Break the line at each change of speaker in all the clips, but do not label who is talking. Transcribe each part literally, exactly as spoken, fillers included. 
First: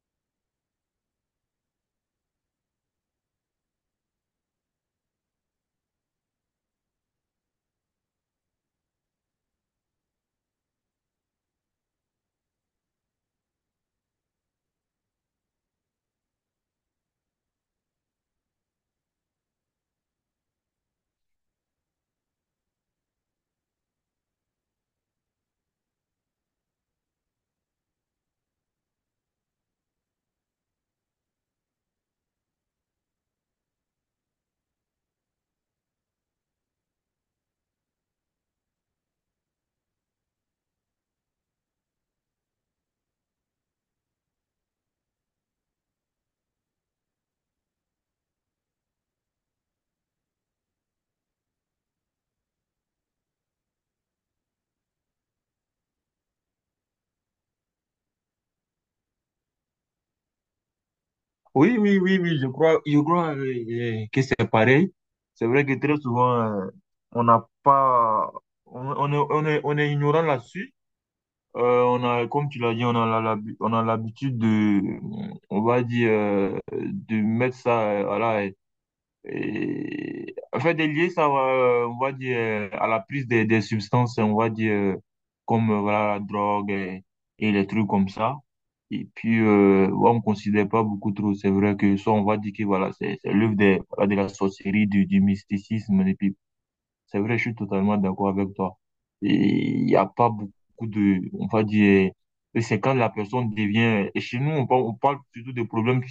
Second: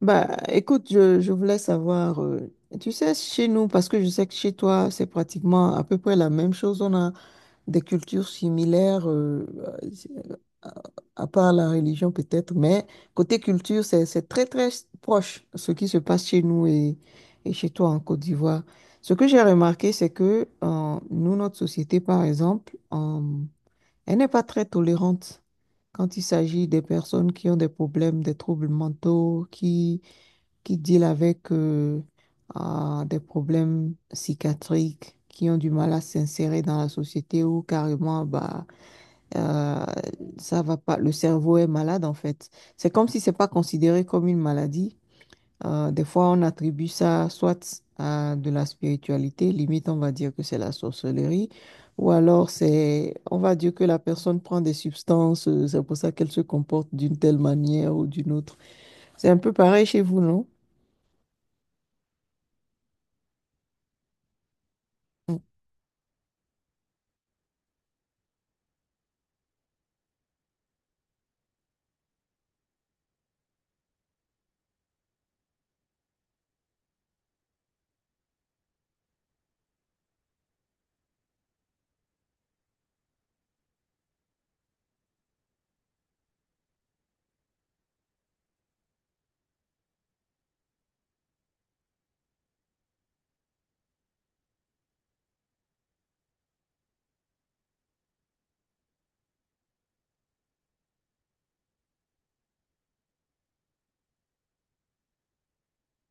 Bah, écoute, je, je voulais savoir, euh, tu sais, chez nous, parce que je sais que chez toi, c'est pratiquement à peu près la même chose. On a des cultures similaires, euh, à, à part la religion peut-être, mais côté culture, c'est, c'est très, très proche ce qui se passe chez nous et, et chez toi en Côte d'Ivoire. Ce que j'ai remarqué, c'est que euh, nous, notre société, par exemple, euh, elle n'est pas très tolérante quand il s'agit des personnes qui ont des problèmes, des troubles mentaux, qui qui deal avec euh, ah, des problèmes psychiatriques, qui ont du mal à s'insérer dans la société ou carrément, bah, euh, ça va pas, le cerveau est malade en fait. C'est comme si c'est pas considéré comme une maladie. Euh, des fois, on attribue ça soit à de la spiritualité, limite on va dire que c'est la sorcellerie, ou alors c'est, on va dire que la personne prend des substances, euh, c'est pour ça qu'elle se comporte d'une telle manière ou d'une autre. C'est un peu pareil chez vous, non?
Oui, oui, oui, oui, je crois, je crois euh, euh, que c'est pareil. C'est vrai que très souvent, euh, on n'a pas, on, on est, on est, on est ignorant là-dessus. Euh, on a, comme tu l'as dit, on a la- la- on a l'habitude de, on va dire, euh, de mettre ça, euh, voilà, et, en fait, des liés, ça va, euh, on va dire, euh, à la prise des, des substances, on va dire, euh, comme euh, voilà, la drogue et, et les trucs comme ça. Et puis, euh, ouais, on ne considère pas beaucoup trop. C'est vrai que ça, on va dire que voilà, c'est c'est l'œuvre des- voilà, de la sorcellerie, du, du mysticisme. Et puis, c'est vrai, je suis totalement d'accord avec toi. Et il n'y a pas beaucoup de, on va dire, et c'est quand la personne devient, et chez nous, on parle, on parle surtout de problèmes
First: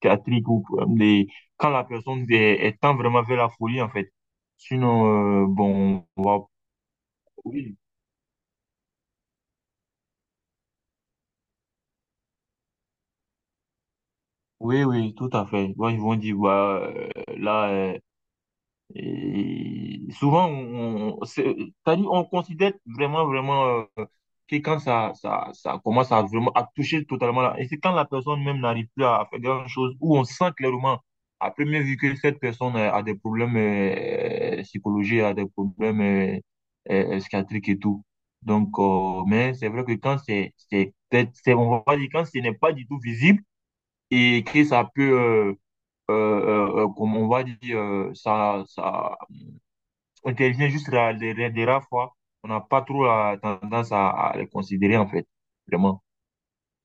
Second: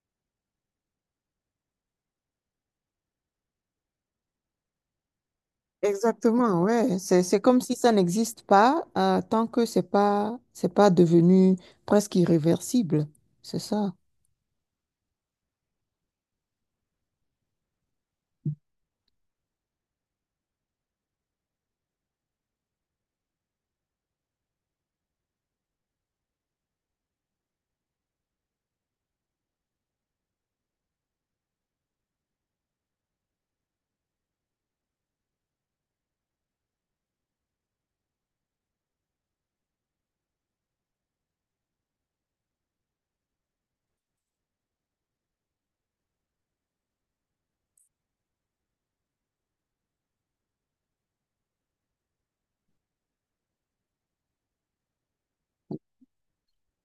psychiatrique ou problème quand la personne est, est tend vraiment vers la folie, en fait. Sinon, euh, bon, on va...
Exactement, ouais. C'est, c'est comme si
Oui,
ça n'existe pas euh, tant que c'est pas, c'est pas devenu presque irréversible. C'est ça.
oui, oui, tout à fait. Bon, ils vont dire, bah, euh, là, euh, et souvent, on, on- c'est- c'est-à-dire, on considère vraiment, vraiment euh, que quand ça, ça, ça commence à vraiment à toucher totalement là. Et c'est quand la personne même n'arrive plus à à faire grand-chose, où on sent clairement, à première vue, que cette personne euh, a des problèmes euh, psychologiques, a des problèmes euh, euh, euh, psychiatriques et tout. Donc, euh, mais c'est vrai que quand c'est, c'est, peut-être- c'est, on va dire, quand ce n'est pas du tout visible et que ça peut, euh, euh, euh, euh, comme on va dire, euh, ça, ça, on intervient juste la- les, les- les rares fois. On n'a pas trop la tendance à, à les considérer, en fait, vraiment.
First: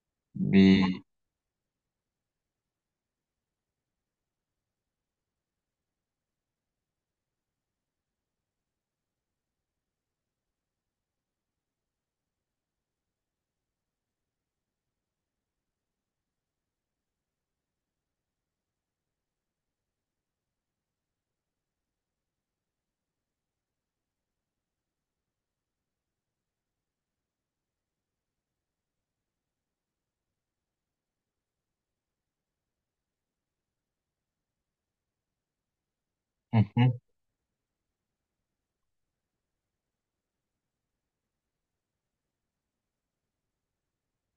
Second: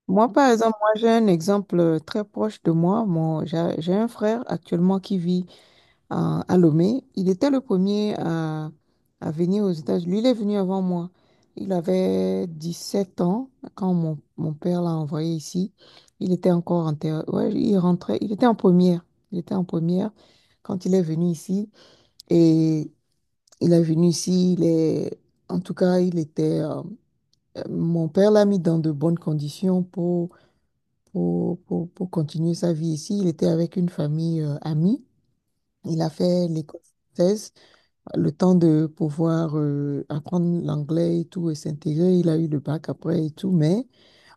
Moi, par exemple,
Mais,
moi, j'ai un exemple très proche de moi. Mon, j'ai, j'ai un frère actuellement qui vit à, à Lomé. Il était le premier à, à venir aux États-Unis. Lui, il est venu avant moi. Il avait dix-sept ans quand mon, mon père l'a envoyé ici. Il était encore en terre. Ouais, il rentrait. Il était en première. Il était en première quand il est venu ici. Et il est venu ici, il est... en tout cas, il était... euh, euh, Mon père l'a mis dans de bonnes conditions pour, pour, pour, pour continuer sa vie ici. Il était avec une famille euh, amie. Il a fait l'école
mhm,
française, le temps de pouvoir euh, apprendre l'anglais et tout et s'intégrer. Il a eu le bac après et tout. Mais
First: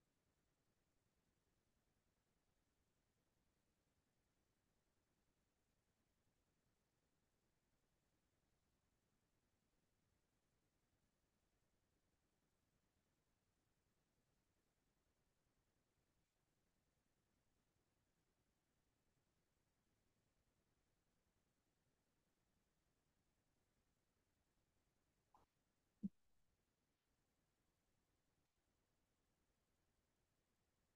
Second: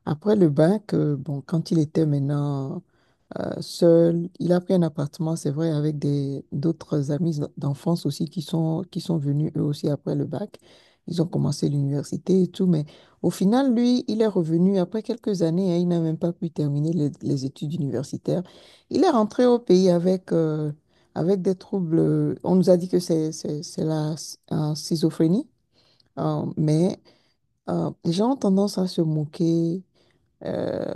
après le bac, euh, bon, quand il était maintenant seul, il a pris un appartement, c'est vrai, avec des d'autres amis d'enfance aussi qui sont, qui sont venus eux aussi après le bac. Ils ont commencé l'université et tout, mais au final, lui, il est revenu après quelques années, hein, il n'a même pas pu terminer les, les études universitaires. Il est rentré au pays avec, euh, avec des troubles. euh, On nous a dit que c'est, c'est, c'est la euh, schizophrénie, euh, mais euh, les gens ont tendance à se moquer. euh,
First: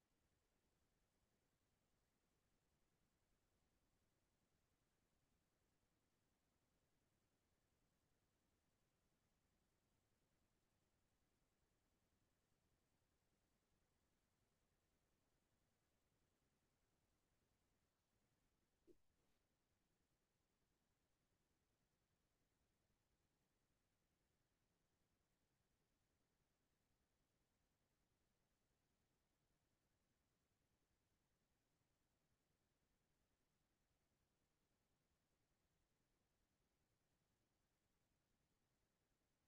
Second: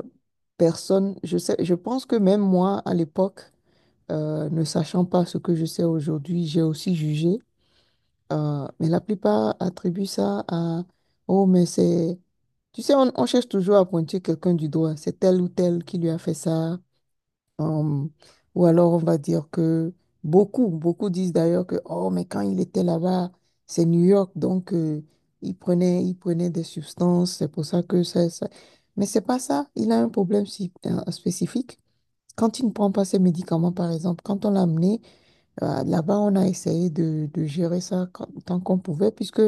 Personne, je sais, je pense que même moi, à l'époque, euh, ne sachant pas ce que je sais aujourd'hui, j'ai aussi jugé. Euh, mais la plupart attribuent ça à, oh, mais c'est... Tu sais, on, on cherche toujours à pointer quelqu'un du doigt. C'est tel ou tel qui lui a fait ça. Euh, ou alors, on va dire que beaucoup, beaucoup disent d'ailleurs que, oh, mais quand il était là-bas, c'est New York, donc euh, il prenait, il prenait des substances. C'est pour ça que ça, ça... Mais c'est pas ça. Il a un problème si- euh, spécifique. Quand il ne prend pas ses médicaments, par exemple, quand on l'a amené, euh, là-bas, on a essayé de, de gérer ça quand- tant qu'on pouvait, puisque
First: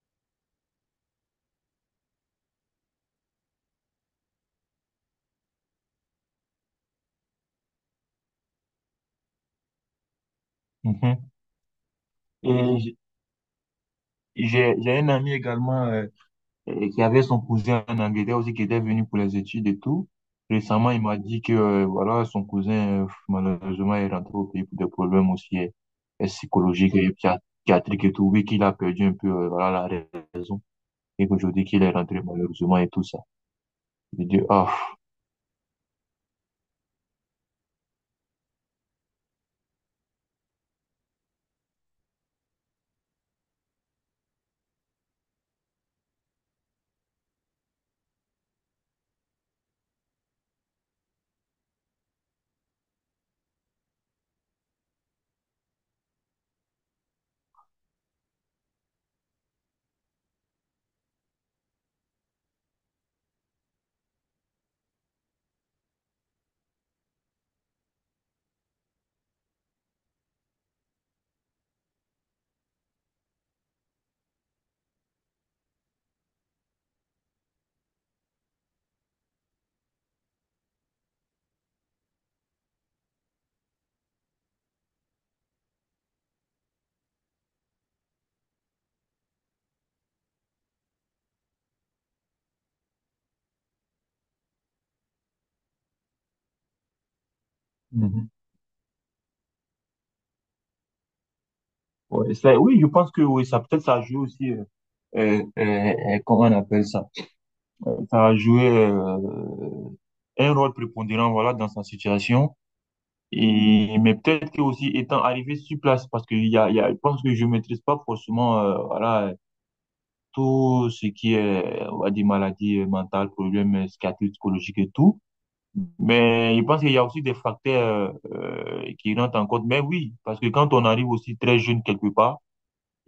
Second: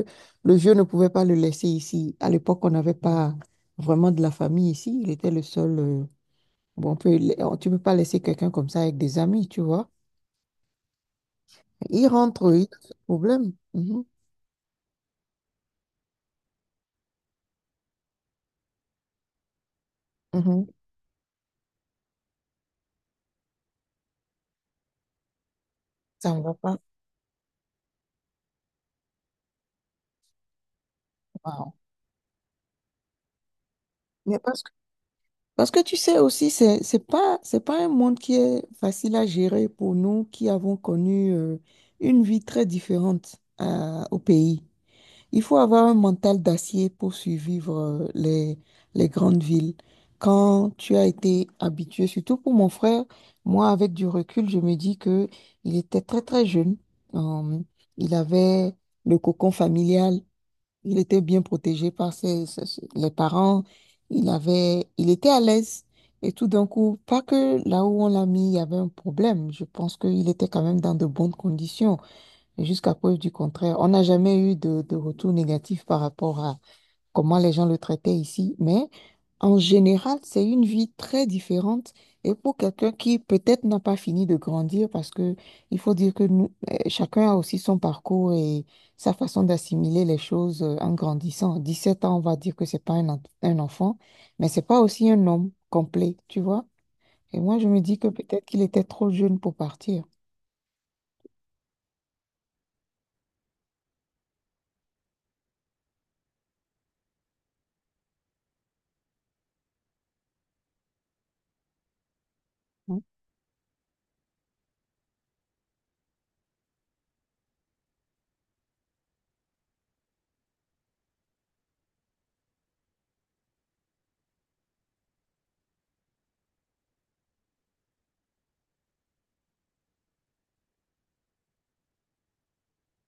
le vieux ne pouvait pas le laisser ici. À l'époque, on n'avait pas vraiment de la famille ici. Il était le seul. euh, bon, on peut, on- tu ne peux pas laisser quelqu'un comme ça avec des amis, tu vois.
mhm.
Il rentre, il a
Et
ce
j'-
problème. Mhm,
j'ai j'ai un ami également euh, euh, qui avait son cousin en Angleterre aussi, qui était venu pour les études et tout.
mhm.
Récemment, il m'a dit que euh, voilà, son cousin, euh, malheureusement, est rentré au pays pour des problèmes aussi euh, euh,
Ça ne va pas.
psychologiques et psychiat- psychiatriques et tout. Oui, qu'il a perdu un peu euh, voilà, la raison. Et qu'aujourd'hui,
Wow.
qu'il est rentré malheureusement et tout ça. J'ai
Mais
dit,
parce que,
ah.
parce que tu sais aussi, c'est, c'est pas, c'est pas un monde qui est facile à gérer pour nous qui avons connu euh, une vie très différente euh, au pays. Il faut avoir un mental d'acier pour survivre euh, les, les grandes villes. Quand tu as été habitué, surtout pour mon frère, moi, avec du recul, je me dis que il était très, très jeune. Euh, il avait le cocon familial. Il était bien protégé par ses, ses- ses- les parents. Il avait, il était à l'aise. Et tout d'un coup, pas que là où on l'a mis, il y avait un problème. Je pense qu'il était quand même dans de bonnes conditions. Et jusqu'à preuve du contraire, on n'a jamais eu de, de retour négatif par rapport à comment les gens le traitaient ici. Mais en général, c'est une vie très différente. Et pour quelqu'un qui peut-être n'a pas fini de grandir, parce que il faut dire que nous, eh, chacun a aussi son parcours et sa façon d'assimiler les choses euh, en grandissant. Dix-sept ans, on va dire que c'est pas un, en- un enfant, mais c'est pas aussi un homme complet, tu vois. Et moi, je me dis que peut-être qu'il était trop jeune pour partir.
Ouais, ça- oui, je pense que oui, ça peut-être ça a joué aussi, euh, euh, euh, euh, comment on appelle ça? Euh, Ça a joué euh, un rôle prépondérant voilà, dans sa situation. Et, mais peut-être que aussi étant arrivé sur place, parce que il y a, il y a, je pense que je maîtrise pas forcément euh, voilà, euh, tout ce qui est on va dire, maladie euh, mentale, problèmes euh, psychiatriques, psychologiques et tout. Mais je pense qu'il y a aussi des facteurs euh, euh, qui rentrent en compte. Mais oui, parce que quand on arrive aussi très jeune quelque part,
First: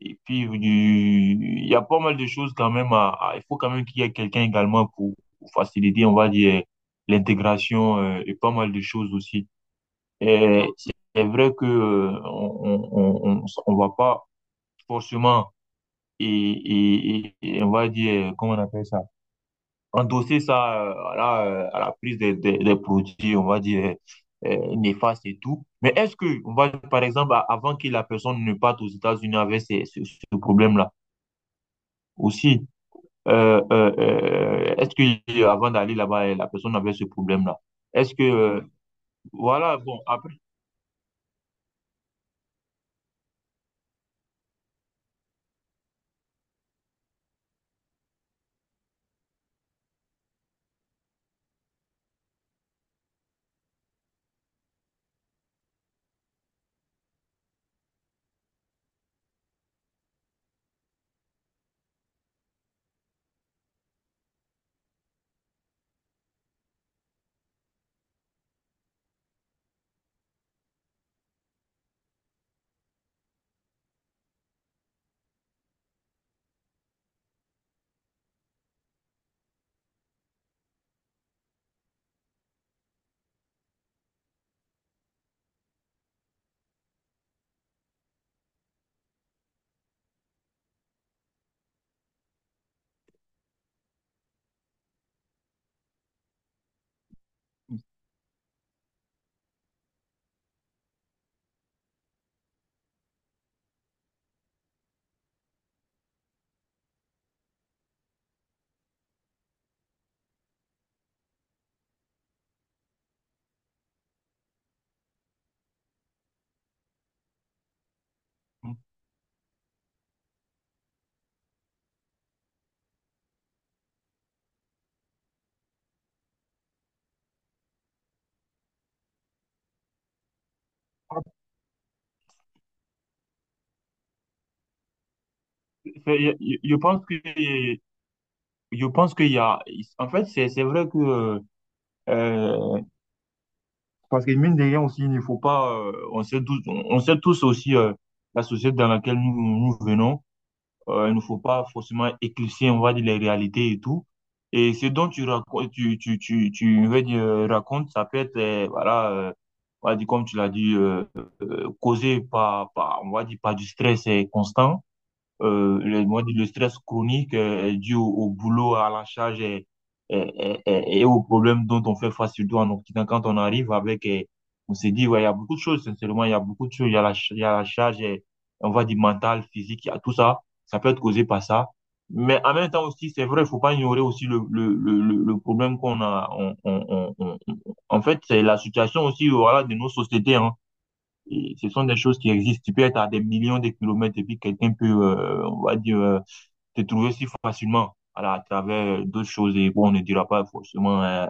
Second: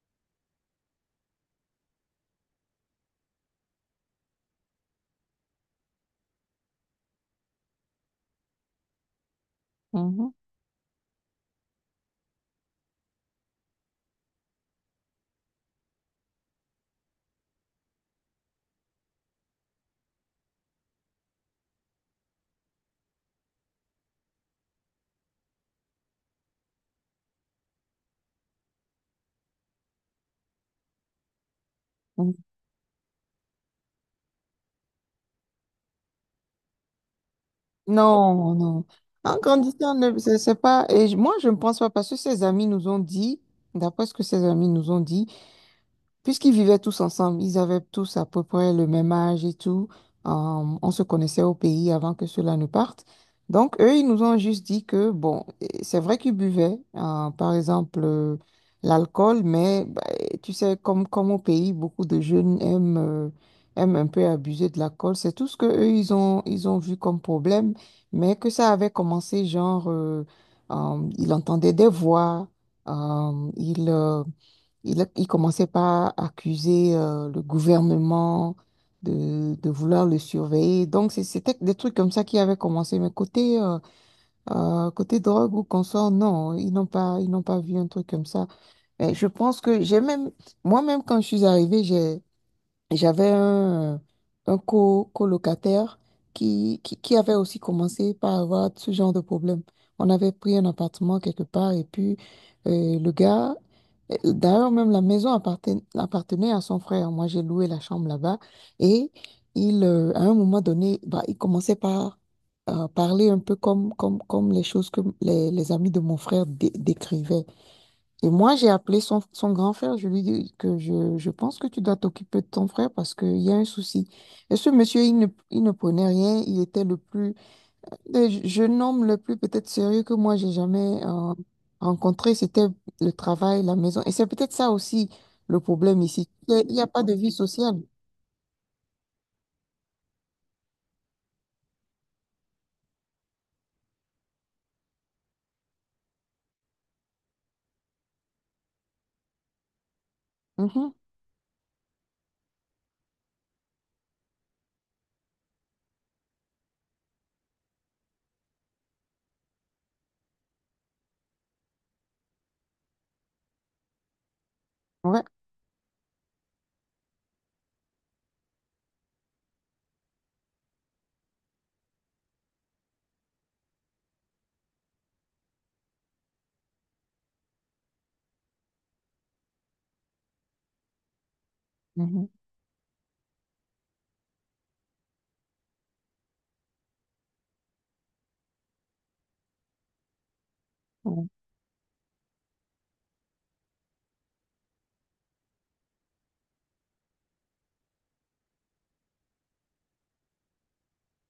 et puis, euh, du- il y a pas mal de choses quand même à, à- il faut quand même qu'il y ait quelqu'un également pour, pour faciliter, on va dire, l'intégration euh, et pas mal de choses aussi.
Mhm,
Et c'est vrai que euh, on, on, on, on va pas forcément et, et, et- et on va dire, comment on appelle ça, endosser ça euh, à la, euh, à la prise des, des, des produits, on va dire, euh, néfastes et tout. Mais est-ce que, on va, par exemple, a- avant que la personne ne parte aux États-Unis avec ces- ce ce problème-là
mhm.
aussi, euh, euh, euh, est-ce que euh, avant d'aller là-bas, euh, la personne avait ce problème-là? Est-ce que,
Non,
euh,
non. En
voilà,
grandissant,
bon,
ne-
après,
c'est c'est pas. Et je- moi, je ne pense pas parce que ses amis nous ont dit, d'après ce que ses amis nous ont dit, puisqu'ils vivaient tous ensemble, ils avaient tous à peu près le même âge et tout. euh, on se connaissait au pays avant que cela ne parte. Donc, eux, ils nous ont juste dit que, bon, euh, c'est vrai qu'ils buvaient, euh, par exemple, euh, l'alcool, mais bah, eh, tu sais, comme, comme au pays, beaucoup de jeunes aiment, euh, aiment un peu abuser de l'alcool. C'est tout ce que eux, ils ont, ils ont vu comme problème, mais que ça avait commencé, genre, euh, euh, ils entendaient des voix, euh, ils... euh, il, il commençait par accuser euh, le gouvernement de, de vouloir le surveiller. Donc, c'est- c'était des trucs comme ça qui avaient commencé. Mais côté, euh, euh, côté drogue ou consort, non, ils n'ont pas, ils n'ont pas vu un truc comme ça. Mais je pense que j'ai même, moi-même, quand je suis arrivée, j'ai j'avais un, un co colocataire qui, qui, qui avait aussi commencé par avoir ce genre de problème. On avait pris un appartement quelque part et puis euh, le gars, euh, d'ailleurs même la maison apparten- appartenait à son frère. Moi, j'ai loué la chambre là-bas et il, euh, à un moment donné, bah, il commençait par euh, parler un peu comme, comme, comme les choses que les, les amis de mon frère dé- décrivaient. Et moi, j'ai appelé son, son grand frère. Je lui dis que je, je pense que tu dois t'occuper de ton frère parce qu'il y a un souci. Et ce monsieur, il ne, il ne prenait rien. Il était le plus, le jeune homme le plus peut-être sérieux que moi, j'ai jamais euh, rencontré. C'était le travail, la maison. Et c'est peut-être ça aussi le problème ici. Il
je,
n'y a
je
y a pas
pense
de vie sociale.
que, je pense qu'il y a, en fait, c'est, c'est vrai que, euh, parce que mine de rien aussi, il ne faut pas, euh, on sait tous, on sait tous aussi euh, la société dans laquelle nous, nous venons.
Mhm.
Euh, il ne faut pas forcément éclipser, on va dire, les réalités et tout. Et ce dont tu racontes, tu, tu, tu, tu veux dire, euh, racontes, ça peut être, euh, voilà, euh, on va dire, comme tu l'as dit, euh, euh, causé par, par, on va dire, par du stress euh, constant
Ouais.
euh, le, moi, le stress chronique euh, est dû au, au boulot, à la charge et, et, et- et aux problèmes dont on fait face, surtout en Occident. Quand on arrive avec, euh, on s'est dit, ouais, il y a beaucoup de choses, sincèrement, il y a beaucoup de choses. Il y a la, ch- il y a la charge, et, on va dire mentale, physique, il y a tout ça. Ça peut être causé par ça.
Mhm.
Mais en même temps aussi, c'est vrai, il faut pas ignorer aussi le, le, le, le le problème qu'on a. On, on, on, on- on- en fait, c'est la situation aussi, voilà, de nos sociétés, hein.
Ouais.
Et ce sont des choses qui existent. Tu peux être à des millions de kilomètres et puis quelqu'un peut, euh, on va dire, euh, te trouver si facilement voilà, à travers euh, d'autres choses. Et bon, on ne dira pas forcément euh,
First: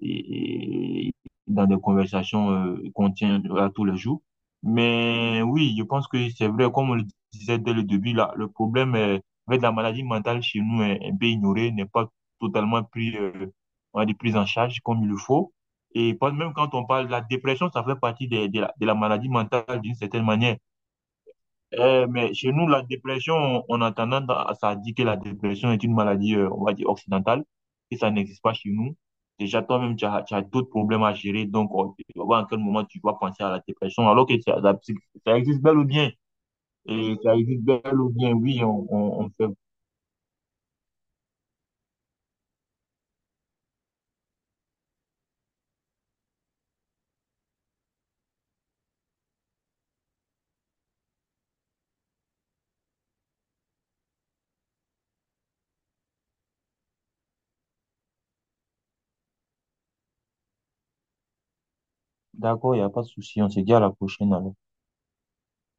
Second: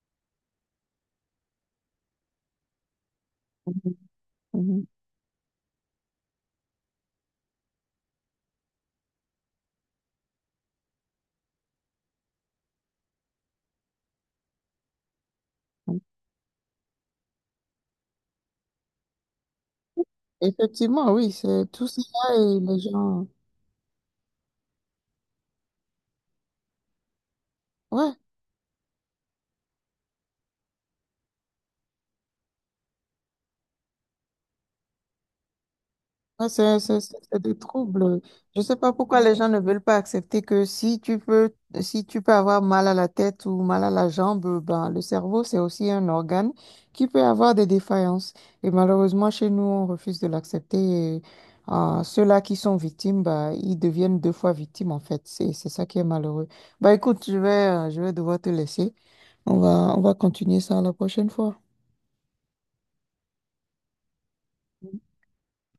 et, et dans des conversations euh, qu'on tient à tous les
Mhm.
jours.
Mhm.
Mais oui, je pense que c'est vrai, comme on le disait dès le début, là, le problème euh, avec la maladie mentale chez nous est un peu ignoré, n'est pas totalement pris, euh, on va dire, pris en charge comme il le faut.
Mhm.
Et pas- même quand on parle de la dépression, ça fait partie des- de, la, de la maladie mentale d'une certaine manière.
Effectivement, oui, c'est tout ça
Euh, mais chez
et
nous,
les
la
gens.
dépression, on on a tendance à, ça dit que la dépression est une maladie, euh, on va dire, occidentale, et ça
Ouais.
n'existe pas chez nous. Déjà, toi-même, tu as, tu as d'autres problèmes à gérer, donc on tu vas voir à quel moment tu vas penser à la dépression, alors que ça, la psy- ça existe bel ou bien.
Non, c'est c'est- c'est-
Et ça
c'est des
existe bel ou
troubles.
bien,
Je
oui,
ne sais
on,
pas pourquoi
on, on
les gens
fait.
ne veulent pas accepter que si tu peux, si tu peux avoir mal à la tête ou mal à la jambe, ben, le cerveau, c'est aussi un organe qui peut avoir des défaillances. Et malheureusement, chez nous, on refuse de l'accepter. Et, euh, ceux-là qui sont victimes, bah, ils deviennent deux fois victimes, en fait. C'est, c'est ça qui est malheureux. Bah, écoute, je vais, euh, je vais devoir te laisser. On va, on va continuer ça la prochaine fois.
D'accord, il n'y a pas de souci, on se dit à la prochaine alors.